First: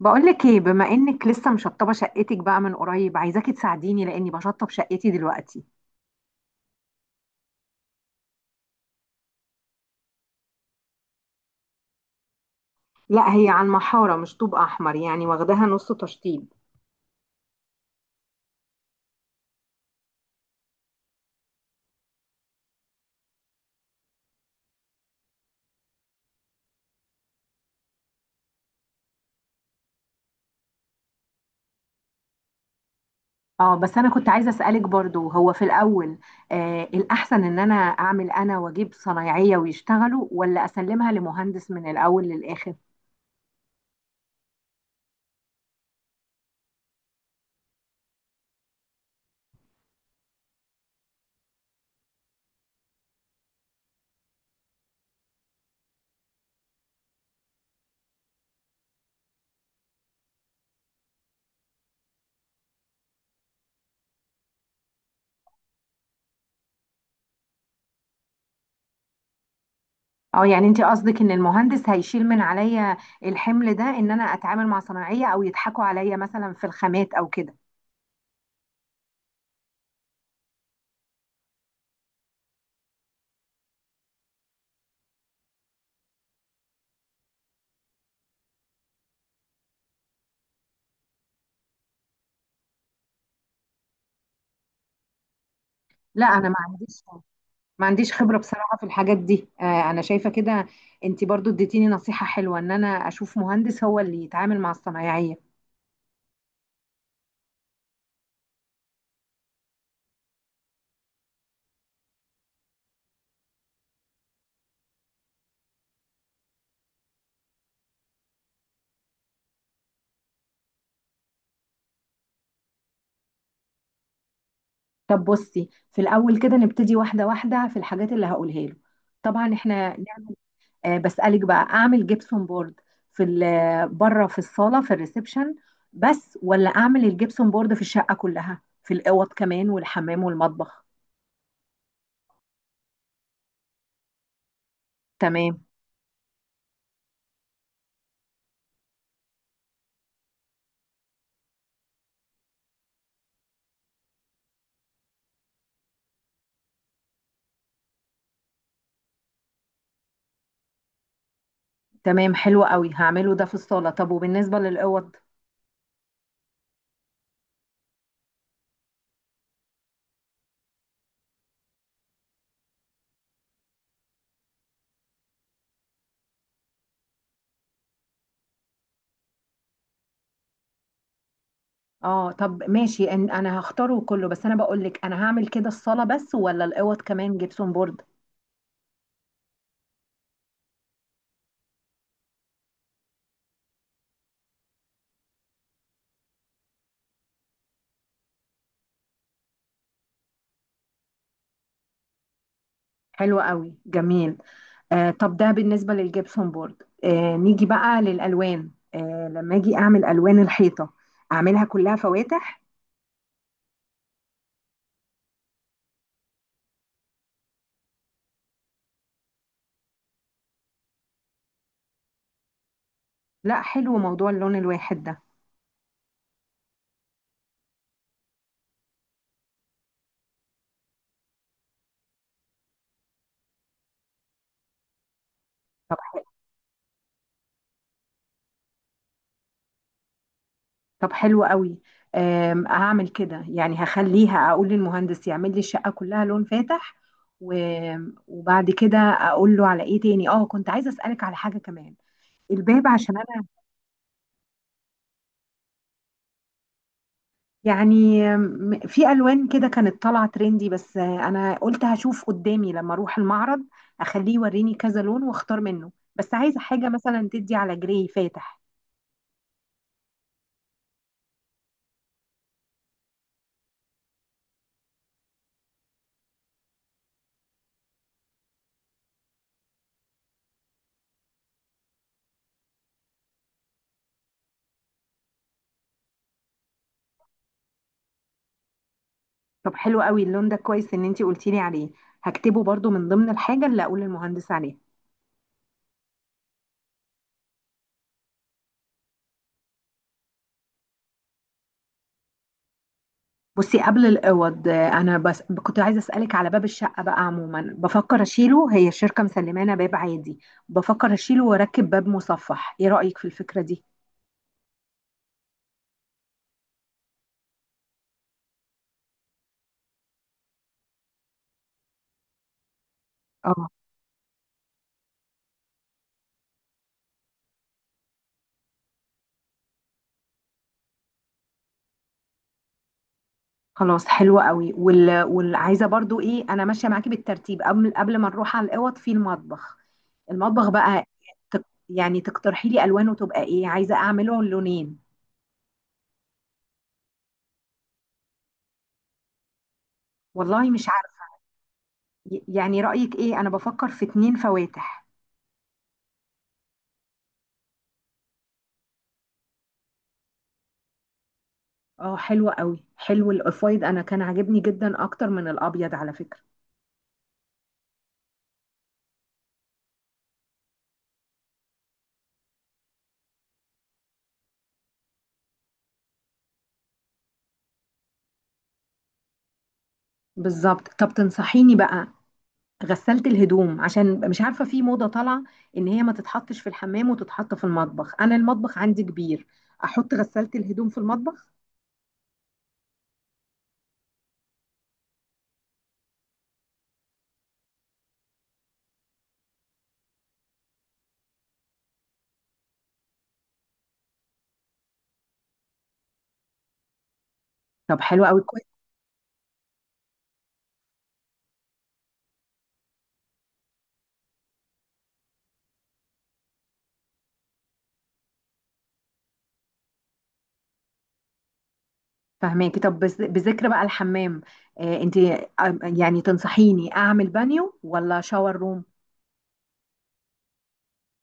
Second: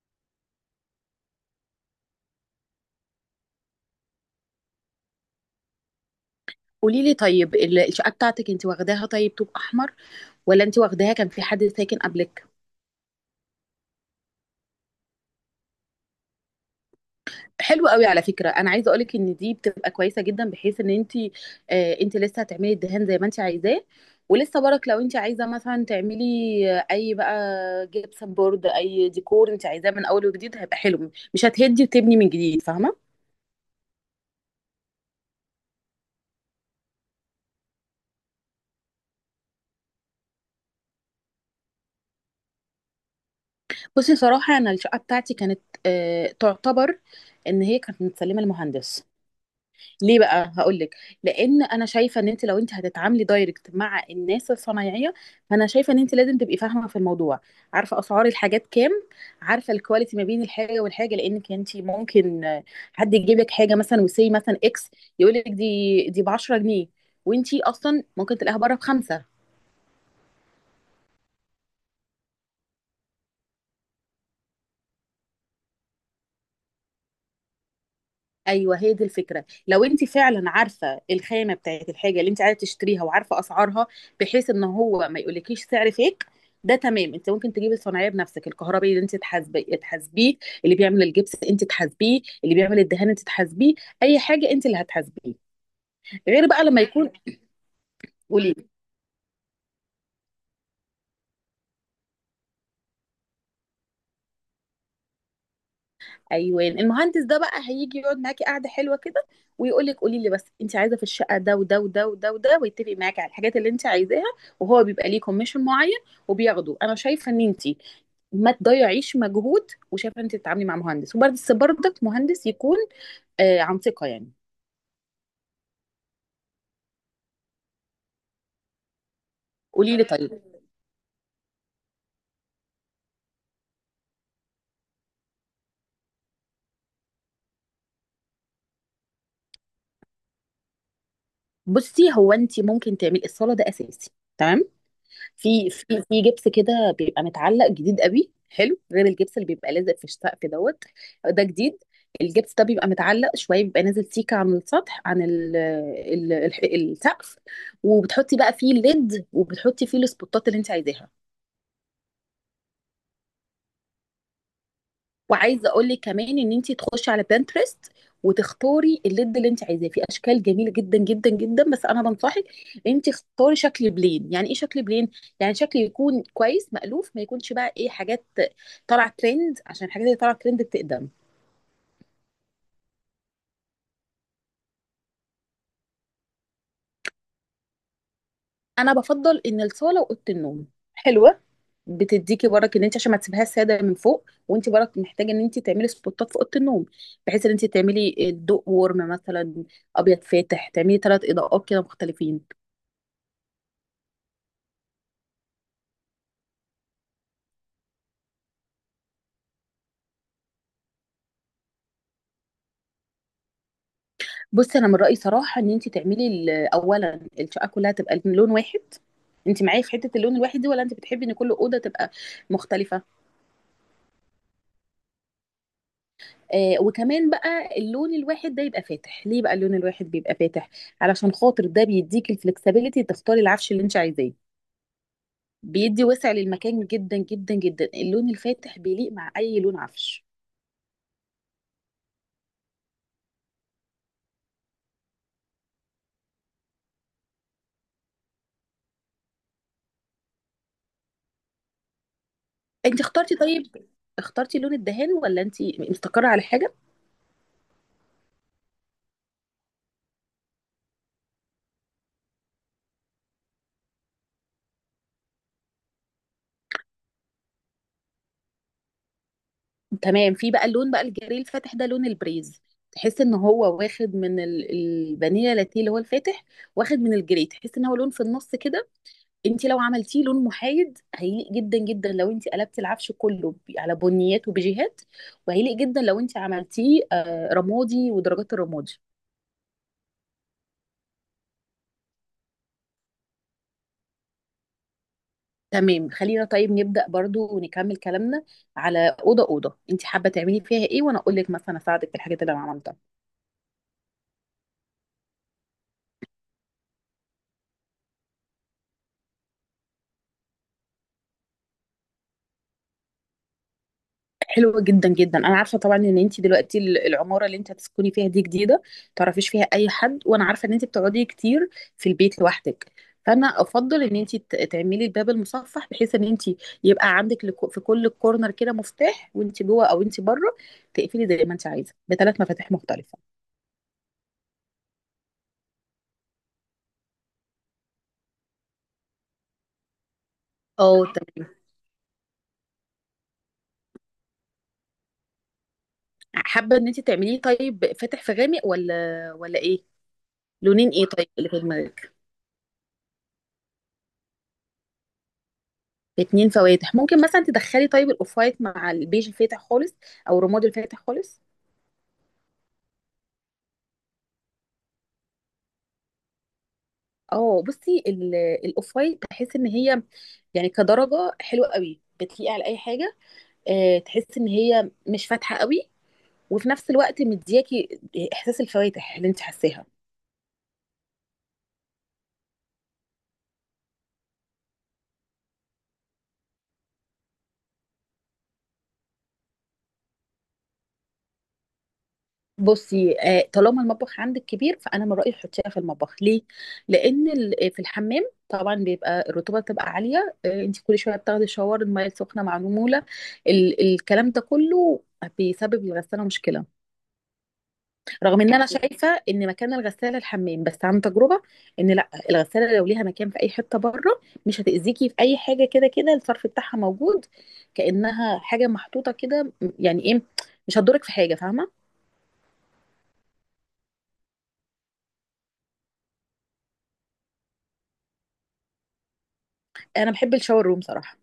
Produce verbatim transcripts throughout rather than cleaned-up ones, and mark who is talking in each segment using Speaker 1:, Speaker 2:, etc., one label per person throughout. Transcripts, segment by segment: Speaker 1: بقولك ايه، بما انك لسه مشطبه شقتك بقى من قريب، عايزاكي تساعديني لاني بشطب شقتي دلوقتي.
Speaker 2: قولي لي طيب ال- الشقه بتاعتك انت واخداها طيب طوب احمر، ولا انت واخداها كان في حد ساكن قبلك؟
Speaker 1: لا، هي على المحارة مش طوب أحمر، يعني واخداها نص تشطيب.
Speaker 2: حلو قوي. على فكره انا عايزه اقولك ان دي بتبقى كويسه جدا، بحيث ان انت آه انت لسه هتعملي الدهان زي ما انت عايزاه، ولسه برك لو انت عايزه مثلا تعملي آه، اي بقى جبسن بورد، اي ديكور انت عايزاه من اول وجديد هيبقى حلو، مش هتهدي وتبني من جديد، فاهمه؟
Speaker 1: اه بس انا كنت عايزه اسالك برضو، هو في الاول آه الاحسن ان انا اعمل انا واجيب صنايعيه ويشتغلوا، ولا اسلمها لمهندس من الاول للاخر؟
Speaker 2: بصي صراحه انا الشقه بتاعتي كانت آه تعتبر ان هي كانت متسلمه المهندس. ليه بقى؟ هقول لك. لان انا شايفه ان انت لو انت هتتعاملي دايركت مع الناس الصنايعيه، فانا شايفه ان انت لازم تبقي فاهمه في الموضوع، عارفه اسعار الحاجات كام، عارفه الكواليتي ما بين الحاجه والحاجه، لانك انت ممكن آه، حد يجيب لك حاجه مثلا، وسي مثلا اكس، يقول لك دي دي ب عشره جنيه، وانت اصلا ممكن تلاقيها بره بخمسه.
Speaker 1: اه، يعني انت قصدك ان المهندس هيشيل من عليا الحمل ده، ان انا اتعامل مع صنايعيه او يضحكوا عليا مثلا في الخامات او كده؟
Speaker 2: ايوه هي دي الفكره. لو انت فعلا عارفه الخامه بتاعت الحاجه اللي انت عايزه تشتريها، وعارفه اسعارها، بحيث ان هو ما يقولكيش سعر فيك ده، تمام. انت ممكن تجيبي الصناعيه بنفسك، الكهربائي اللي انت تحاسبي تحاسبيه، اللي بيعمل الجبس انت تحاسبيه، اللي بيعمل الدهان انت تحاسبيه، اي حاجه انت اللي هتحاسبيه،
Speaker 1: لا،
Speaker 2: غير
Speaker 1: انا ما
Speaker 2: بقى لما
Speaker 1: عنديش
Speaker 2: يكون.
Speaker 1: ما عنديش خبرة
Speaker 2: قولي.
Speaker 1: بصراحة في الحاجات دي. آه، انا شايفة كده. انت برضو اديتيني نصيحة حلوة ان انا اشوف مهندس هو اللي يتعامل مع الصنايعية.
Speaker 2: ايوه المهندس ده بقى هيجي يقعد معاكي قعده حلوه كده، ويقول لك قولي لي بس انت عايزه في الشقه، ده وده وده وده وده، ويتفق معاكي على الحاجات اللي انت عايزاها، وهو بيبقى ليه كوميشن معين وبياخده. انا شايفه ان انت ما تضيعيش مجهود، وشايفه ان انت تتعاملي مع مهندس، وبرده برضك مهندس يكون آه عن ثقه يعني.
Speaker 1: طب بصي، في الاول كده نبتدي واحدة واحدة في الحاجات اللي هقولها له. طبعا احنا
Speaker 2: قولي لي
Speaker 1: نعمل.
Speaker 2: طيب.
Speaker 1: آه، بسألك بقى، اعمل جبسون بورد في ال- بره في الصالة في الريسبشن بس، ولا اعمل الجبسون بورد في الشقة كلها في الاوض كمان والحمام والمطبخ؟
Speaker 2: بصي هو انت ممكن تعملي الصاله ده اساسي، تمام.
Speaker 1: تمام.
Speaker 2: في في في جبس كده بيبقى متعلق جديد قوي حلو، غير الجبس اللي بيبقى لازق في السقف دوت. ده جديد. الجبس ده بيبقى متعلق شويه، بيبقى نازل سيكه عن السطح، عن ال ال ال السقف، وبتحطي بقى فيه الليد، وبتحطي فيه السبوتات اللي انت عايزاها.
Speaker 1: تمام، حلو قوي، هعمله ده في الصالة. طب وبالنسبة للاوض؟
Speaker 2: وعايزه اقول لك كمان ان انت تخشي على بنترست، وتختاري الليد اللي انت عايزاه في اشكال جميله جدا جدا جدا، بس انا بنصحك انت اختاري شكل بلين. يعني ايه شكل بلين؟ يعني شكل يكون كويس مألوف، ما يكونش بقى ايه، حاجات طالعه ترند، عشان الحاجات اللي طالعه ترند بتقدم.
Speaker 1: اه طب ماشي. إن- انا هختاره كله، بس انا بقول لك، انا هعمل كده الصاله بس ولا الاوض كمان جبسون بورد؟
Speaker 2: انا بفضل ان الصاله واوضه النوم حلوه، بتديكي برك ان انت عشان ما تسيبهاش ساده من فوق، وانت برك محتاجه ان انت تعملي سبوتات في اوضه النوم، بحيث ان انت تعملي الضوء ورم مثلا، ابيض فاتح، تعملي ثلاث اضاءات كده مختلفين.
Speaker 1: حلو قوي، جميل. آه طب ده بالنسبه للجبسون بورد. آه نيجي بقى للالوان. آه لما اجي اعمل الوان الحيطه، اعملها كلها فواتح؟
Speaker 2: بصي انا من رايي صراحه ان انت تعملي ال- اولا الشقه كلها تبقى لون واحد. انت معايا في حته اللون الواحد دي، ولا انت بتحبي ان كل اوضه تبقى مختلفه؟
Speaker 1: لا، حلو موضوع اللون الواحد ده.
Speaker 2: آه وكمان بقى اللون الواحد ده يبقى فاتح. ليه بقى اللون الواحد بيبقى فاتح؟ علشان خاطر ده بيديك الفلكسبيليتي تختاري العفش اللي انت عايزاه،
Speaker 1: طب
Speaker 2: بيدي وسع للمكان جدا جدا جدا. اللون الفاتح بيليق مع اي لون عفش.
Speaker 1: طب حلو قوي. آم، هعمل كده يعني، هخليها اقول للمهندس يعمل لي الشقه كلها لون فاتح. و- وبعد كده اقول له على ايه تاني. اه كنت عايزه اسالك على حاجه كمان، الباب،
Speaker 2: انت
Speaker 1: عشان
Speaker 2: اخترتي
Speaker 1: انا.
Speaker 2: طيب، اخترتي لون الدهان، ولا انت مستقره على حاجه؟
Speaker 1: يعني م- في الوان كده كانت طالعه ترندي، بس انا قلت هشوف قدامي لما اروح المعرض، اخليه يوريني كذا لون واختار منه. بس عايزه حاجه مثلا تدي على جراي فاتح.
Speaker 2: تمام. في بقى اللون بقى الجري الفاتح ده لون البريز، تحس ان هو واخد من ال- الفانيلا لاتيه اللي هو الفاتح، واخد من الجري، تحس ان هو لون في النص كده. انت لو عملتيه لون محايد هيليق جدا جدا لو انت قلبتي العفش كله ب- على بنيات وبيجيهات، وهيليق جدا لو انت عملتيه آه، رمادي ودرجات الرمادي.
Speaker 1: طب حلو قوي، اللون ده كويس ان انتي قلتي لي عليه. هكتبه برضو من ضمن الحاجه اللي اقول للمهندس عليها.
Speaker 2: تمام. خلينا طيب نبدأ برضو ونكمل كلامنا على أوضة أوضة انت حابة تعملي فيها ايه، وانا اقول لك مثلا اساعدك في الحاجات اللي انا عملتها.
Speaker 1: بصي قبل الاوض، آه، انا بس كنت عايزه اسالك على باب الشقه. بقى عموما بفكر اشيله، هي الشركه مسلمانا باب عادي. بفكر اشيله واركب باب مصفح، ايه رايك في الفكره دي؟
Speaker 2: حلوة جدا جدا. انا عارفة طبعا ان انت دلوقتي ال- العمارة اللي انت هتسكني فيها دي جديدة، تعرفيش فيها اي حد، وانا عارفة ان انت بتقعدي كتير في البيت لوحدك، فانا افضل ان انت ت- تعملي الباب المصفح، بحيث ان انت يبقى عندك لك- في كل كورنر كده مفتاح، وانت جوه او انت بره تقفلي زي ما انت عايزة بثلاث مفاتيح مختلفة.
Speaker 1: خلاص حلوة قوي. وال... والعايزة برضو ايه، انا ماشية معاكي بالترتيب. قبل قبل ما نروح على الاوض، في المطبخ. المطبخ بقى،
Speaker 2: اه تمام.
Speaker 1: تق... يعني تقترحي لي الوانه تبقى ايه، عايزة اعمله لونين؟
Speaker 2: حابة ان انت تعمليه طيب فاتح في غامق، ولا ولا ايه؟
Speaker 1: والله مش
Speaker 2: لونين ايه طيب
Speaker 1: عارفة.
Speaker 2: اللي في دماغك؟
Speaker 1: ي- يعني رأيك ايه، انا بفكر في اتنين فواتح.
Speaker 2: باتنين فواتح ممكن مثلا تدخلي طيب الاوف وايت مع البيج الفاتح خالص، او الرمادي الفاتح خالص.
Speaker 1: اه حلوة قوي، حلو الاوف وايت، انا كان عاجبني جدا اكتر من الابيض على فكرة.
Speaker 2: اه بصي ال- الاوف وايت بحس ان هي يعني كدرجه حلوه قوي، بتليق على اي حاجه. آه، تحس ان هي مش فاتحه قوي، وفي نفس الوقت مدياكي احساس الفواتح اللي انت حاساها.
Speaker 1: بالظبط. طب تنصحيني بقى، غسلت الهدوم، عشان مش عارفه في موضه طالعه ان هي ما تتحطش في الحمام وتتحط في المطبخ. انا المطبخ عندي كبير، احط غسلت الهدوم في المطبخ؟
Speaker 2: بصي آه، طالما المطبخ عندك كبير، فانا من رايي تحطيها في المطبخ. ليه؟ لان ال- آه، في الحمام طبعا بيبقى الرطوبه بتبقى عاليه. آه، انت كل شويه بتاخدي شاور، الميه السخنه مع نموله، ال الكلام ده كله بيسبب للغساله مشكله.
Speaker 1: طب حلو قوي،
Speaker 2: رغم ان انا
Speaker 1: كويس.
Speaker 2: شايفه ان مكان الغساله الحمام، بس عن تجربه ان لا، الغساله لو ليها مكان في اي حته بره مش هتاذيكي في اي حاجه، كده كده الصرف بتاعها موجود، كانها حاجه محطوطه كده. يعني ايه؟ مش هتضرك في حاجه، فاهمه.
Speaker 1: فهماكي. طب بس- بذكر بقى الحمام. آه انت، آه، يعني تنصحيني اعمل بانيو ولا شاور روم؟
Speaker 2: انا بحب الشاور روم صراحه.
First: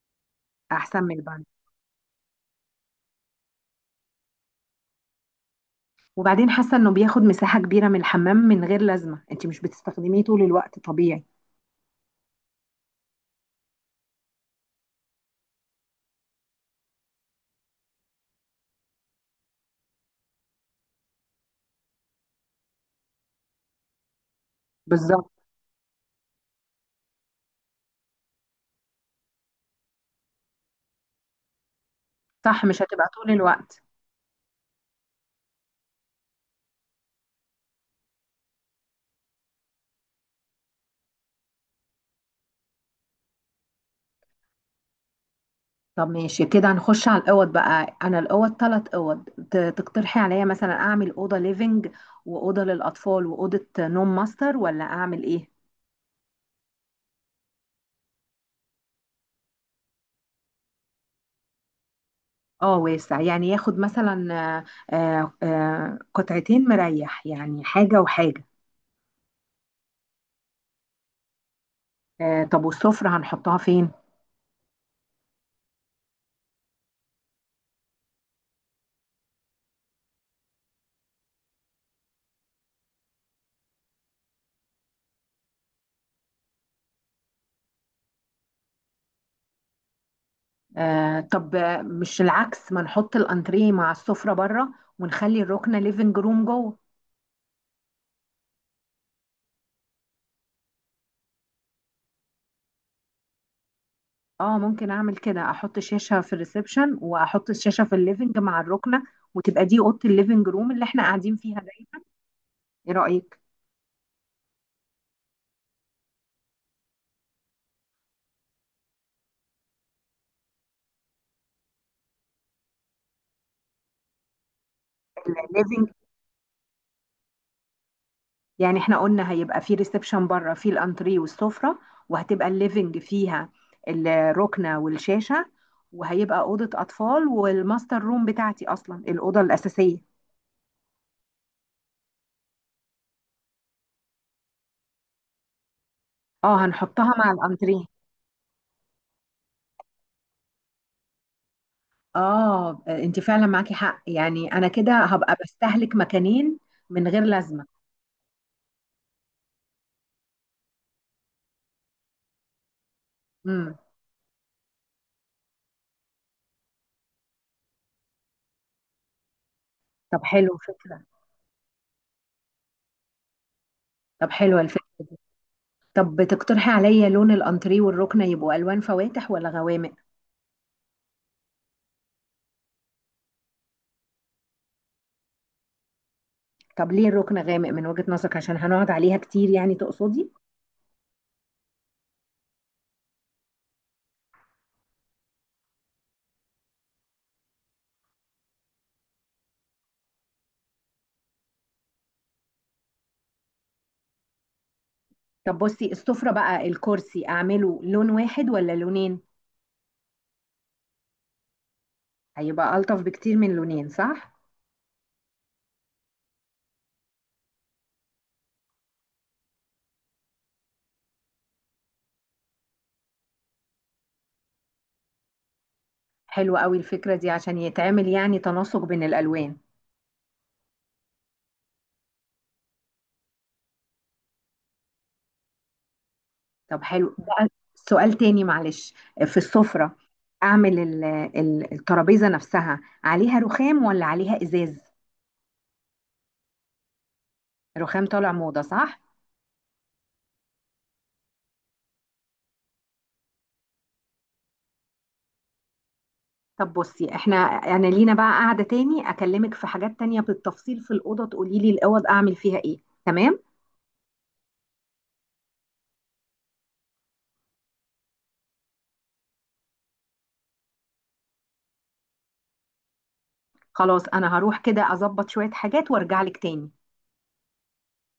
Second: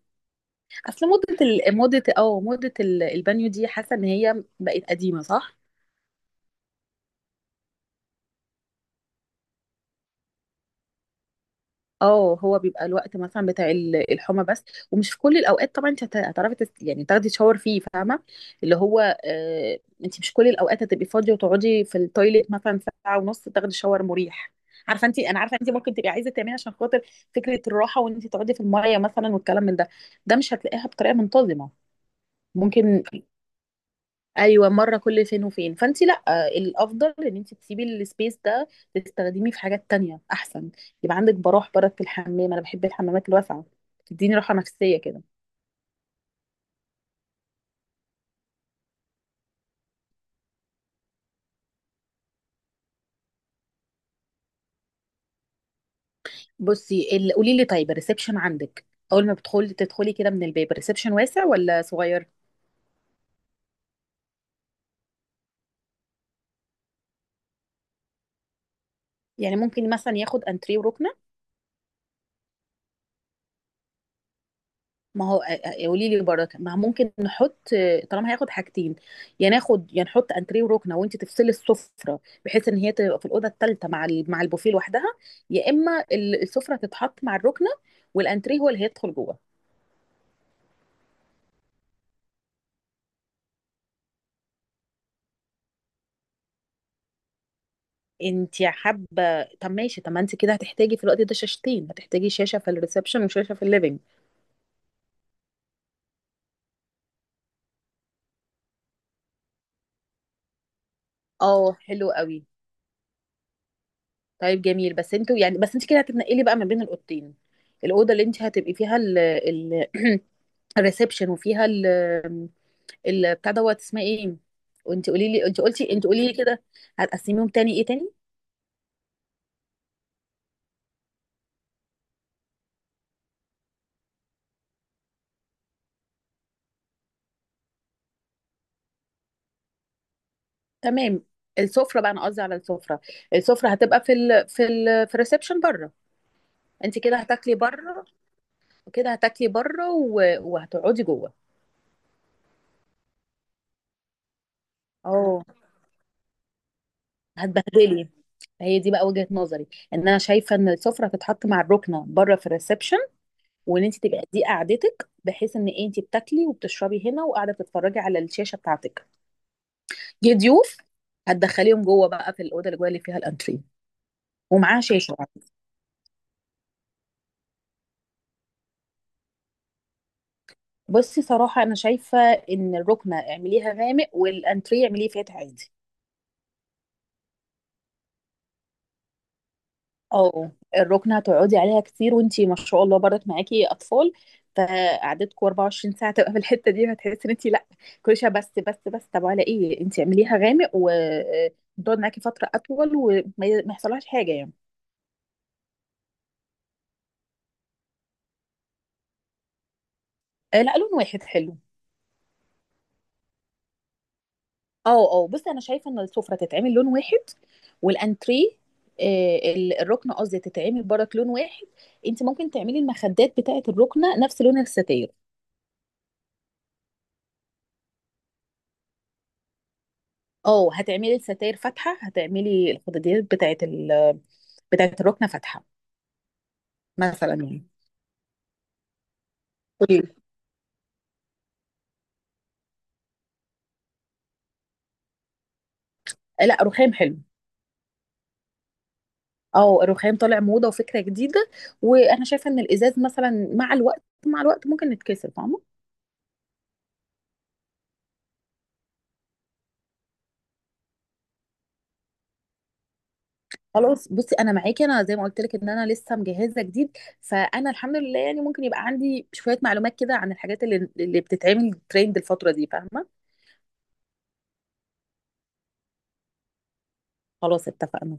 Speaker 1: احسن
Speaker 2: اصل
Speaker 1: من
Speaker 2: موضة
Speaker 1: البانيو.
Speaker 2: ال... موضة اه موضة ال- البانيو دي حاسة ان هي بقت قديمة، صح؟
Speaker 1: وبعدين حاسه انه بياخد مساحه كبيره من الحمام من غير لازمه، انت مش بتستخدميه طول الوقت طبيعي.
Speaker 2: اه هو بيبقى الوقت مثلا بتاع ال- الحمى بس، ومش في كل الاوقات طبعا. انت هت- هتعرفي تس... يعني تاخدي شاور فيه، فاهمة؟ اللي هو آه... انت مش كل الاوقات هتبقي فاضية وتقعدي في التويليت مثلا ساعة ونص، تاخدي شاور مريح. عارفة انت،
Speaker 1: بالظبط.
Speaker 2: انا عارفة انت ممكن تبقي عايزة تعملي عشان خاطر فكرة الراحة، وان انت تقعدي في المية مثلا والكلام من ده، ده مش هتلاقيها بطريقة منتظمة.
Speaker 1: صح، مش
Speaker 2: ممكن
Speaker 1: هتبقى طول الوقت.
Speaker 2: ايوه مره كل فين وفين، فانت لا، الافضل ان انت تسيبي السبيس ده تستخدميه في حاجات تانية احسن. يبقى عندك براح برد في الحمام. انا بحب الحمامات الواسعه، تديني راحه نفسيه كده.
Speaker 1: طب ماشي كده، هنخش على الاوض بقى. انا الاوض ثلاث اوض، ت- تقترحي عليا مثلا اعمل اوضه ليفنج واوضه للاطفال واوضه نوم ماستر ولا اعمل ايه؟
Speaker 2: بصي ال- قولي لي طيب، الريسبشن عندك اول ما بتدخلي تدخلي كده من الباب، الريسبشن واسع ولا صغير؟
Speaker 1: اه واسع، يعني ياخد مثلا آه، آه، آه، قطعتين مريح، يعني حاجه وحاجه.
Speaker 2: يعني ممكن مثلا ياخد انتريه وركنه.
Speaker 1: آه، طب والسفره هنحطها فين؟
Speaker 2: ما هو قولي لي برضه، ما ممكن نحط، طالما هياخد حاجتين، يا ناخد يا نحط انتريه وركنه، وانت تفصلي السفره بحيث ان هي تبقى في الاوضه الثالثه مع ال- مع البوفيه لوحدها، يا اما ال- السفره تتحط مع الركنه، والانتريه هو اللي هيدخل جوه.
Speaker 1: آه، طب، آه، مش العكس، ما نحط الانتريه مع السفره بره ونخلي الركنه ليفنج روم جوه؟
Speaker 2: انت حابه. طب ماشي، طب ما انت كده هتحتاجي في الوقت ده شاشتين، هتحتاجي شاشه في الريسبشن وشاشه في الليفينج.
Speaker 1: اه ممكن اعمل كده، احط شاشة في الريسبشن واحط الشاشة في الليفنج مع الركنة، وتبقى دي اوضة الليفنج روم اللي احنا قاعدين فيها
Speaker 2: اه
Speaker 1: دايما.
Speaker 2: حلو قوي.
Speaker 1: ايه رأيك؟
Speaker 2: طيب جميل. بس انتوا يعني، بس انت كده هتتنقلي بقى ما بين الاوضتين، الاوضه اللي انت هتبقي فيها ال ال الريسبشن، وفيها ال- بتاع دوت، اسمها ايه؟ وانت قولي لي، انت
Speaker 1: الليفنج.
Speaker 2: قلتي، انت قولي لي كده، هتقسميهم تاني ايه تاني؟
Speaker 1: يعني احنا قلنا هيبقى في ريسبشن بره، في الانتري والسفرة، وهتبقى الليفنج فيها الركنة والشاشة، وهيبقى أوضة أطفال، والماستر روم بتاعتي أصلا الأوضة الأساسية.
Speaker 2: تمام. السفره بقى، انا قصدي على السفره، السفره هتبقى في ال في ال في الريسبشن بره،
Speaker 1: اه
Speaker 2: انت
Speaker 1: هنحطها
Speaker 2: كده
Speaker 1: مع
Speaker 2: هتاكلي
Speaker 1: الانتريه.
Speaker 2: بره، وكده هتاكلي بره و- وهتقعدي جوه.
Speaker 1: اه، انت فعلا معاكي حق، يعني انا كده هبقى
Speaker 2: اه
Speaker 1: بستهلك مكانين من غير لازمة.
Speaker 2: هتبهدلي. هي دي بقى وجهة نظري، ان انا شايفه ان السفره تتحط مع الركنه بره في الريسبشن،
Speaker 1: امم.
Speaker 2: وان انت تبقى دي قعدتك، بحيث ان انت بتاكلي وبتشربي هنا وقاعده تتفرجي على الشاشه بتاعتك.
Speaker 1: طب
Speaker 2: جه
Speaker 1: حلو
Speaker 2: ضيوف
Speaker 1: فكرة.
Speaker 2: هتدخليهم جوه بقى في الاوضه اللي جوه اللي فيها الانتريه،
Speaker 1: طب حلوة
Speaker 2: ومعاه
Speaker 1: الفكرة.
Speaker 2: شاشه.
Speaker 1: طب بتقترحي عليا لون الانتريه والركنة يبقوا الوان فواتح ولا غوامق؟
Speaker 2: بصي صراحه انا شايفه ان الركنه اعمليها غامق، والانتريه اعمليه فاتح عادي.
Speaker 1: طب ليه الركنة غامق من وجهة نظرك، عشان هنقعد عليها كتير يعني تقصدي؟
Speaker 2: اه الركنه هتقعدي عليها كتير، وانتي ما شاء الله برضك معاكي اطفال، فقعدتكم اربع وعشرين ساعه تبقى في الحته دي، هتحسي ان انتي لا، كل شويه، بس بس بس طب على ايه، انتي اعمليها غامق وتقعد معاكي فتره اطول، وما ما يحصلهاش حاجه يعني.
Speaker 1: طب بصي السفرة بقى، الكرسي اعمله لون واحد ولا لونين؟
Speaker 2: آه، لا لون واحد حلو.
Speaker 1: هيبقى الطف بكتير من لونين، صح؟
Speaker 2: اه اه بصي انا شايفه ان السفره تتعمل لون واحد، والانتريه آه، ال- الركنه قصدي تتعمل برك لون واحد. انت ممكن تعملي المخدات بتاعه الركنه نفس لون الستاير.
Speaker 1: حلوة قوي الفكرة دي، عشان يتعمل يعني تناسق بين الالوان.
Speaker 2: اه هتعملي الستاير فاتحه، هتعملي الخداديات بتاعه ال بتاعه الركنه فاتحه،
Speaker 1: طب حلو
Speaker 2: مثلا
Speaker 1: بقى.
Speaker 2: يعني.
Speaker 1: سؤال تاني معلش، في السفرة
Speaker 2: قولي لي.
Speaker 1: اعمل ال- ال- الترابيزة نفسها عليها رخام ولا عليها ازاز؟
Speaker 2: لا رخام حلو.
Speaker 1: رخام طالع موضة، صح؟
Speaker 2: اه الرخام طالع موضه وفكره جديده، وانا شايفه ان الازاز مثلا مع الوقت مع الوقت ممكن يتكسر، فاهمه.
Speaker 1: طب بصي، احنا انا لينا بقى قاعدة تاني اكلمك في حاجات تانية بالتفصيل في الأوضة، تقولي لي الأوض اعمل فيها ايه. تمام.
Speaker 2: خلاص بصي انا معاكي. انا زي ما قلت لك ان انا لسه مجهزه جديد، فانا الحمد لله يعني ممكن يبقى عندي شويه معلومات كده عن الحاجات اللي اللي بتتعمل ترند الفتره دي، فاهمه.
Speaker 1: خلاص انا هروح كده اظبط شوية حاجات وارجع لك تاني.
Speaker 2: خلاص اتفقنا.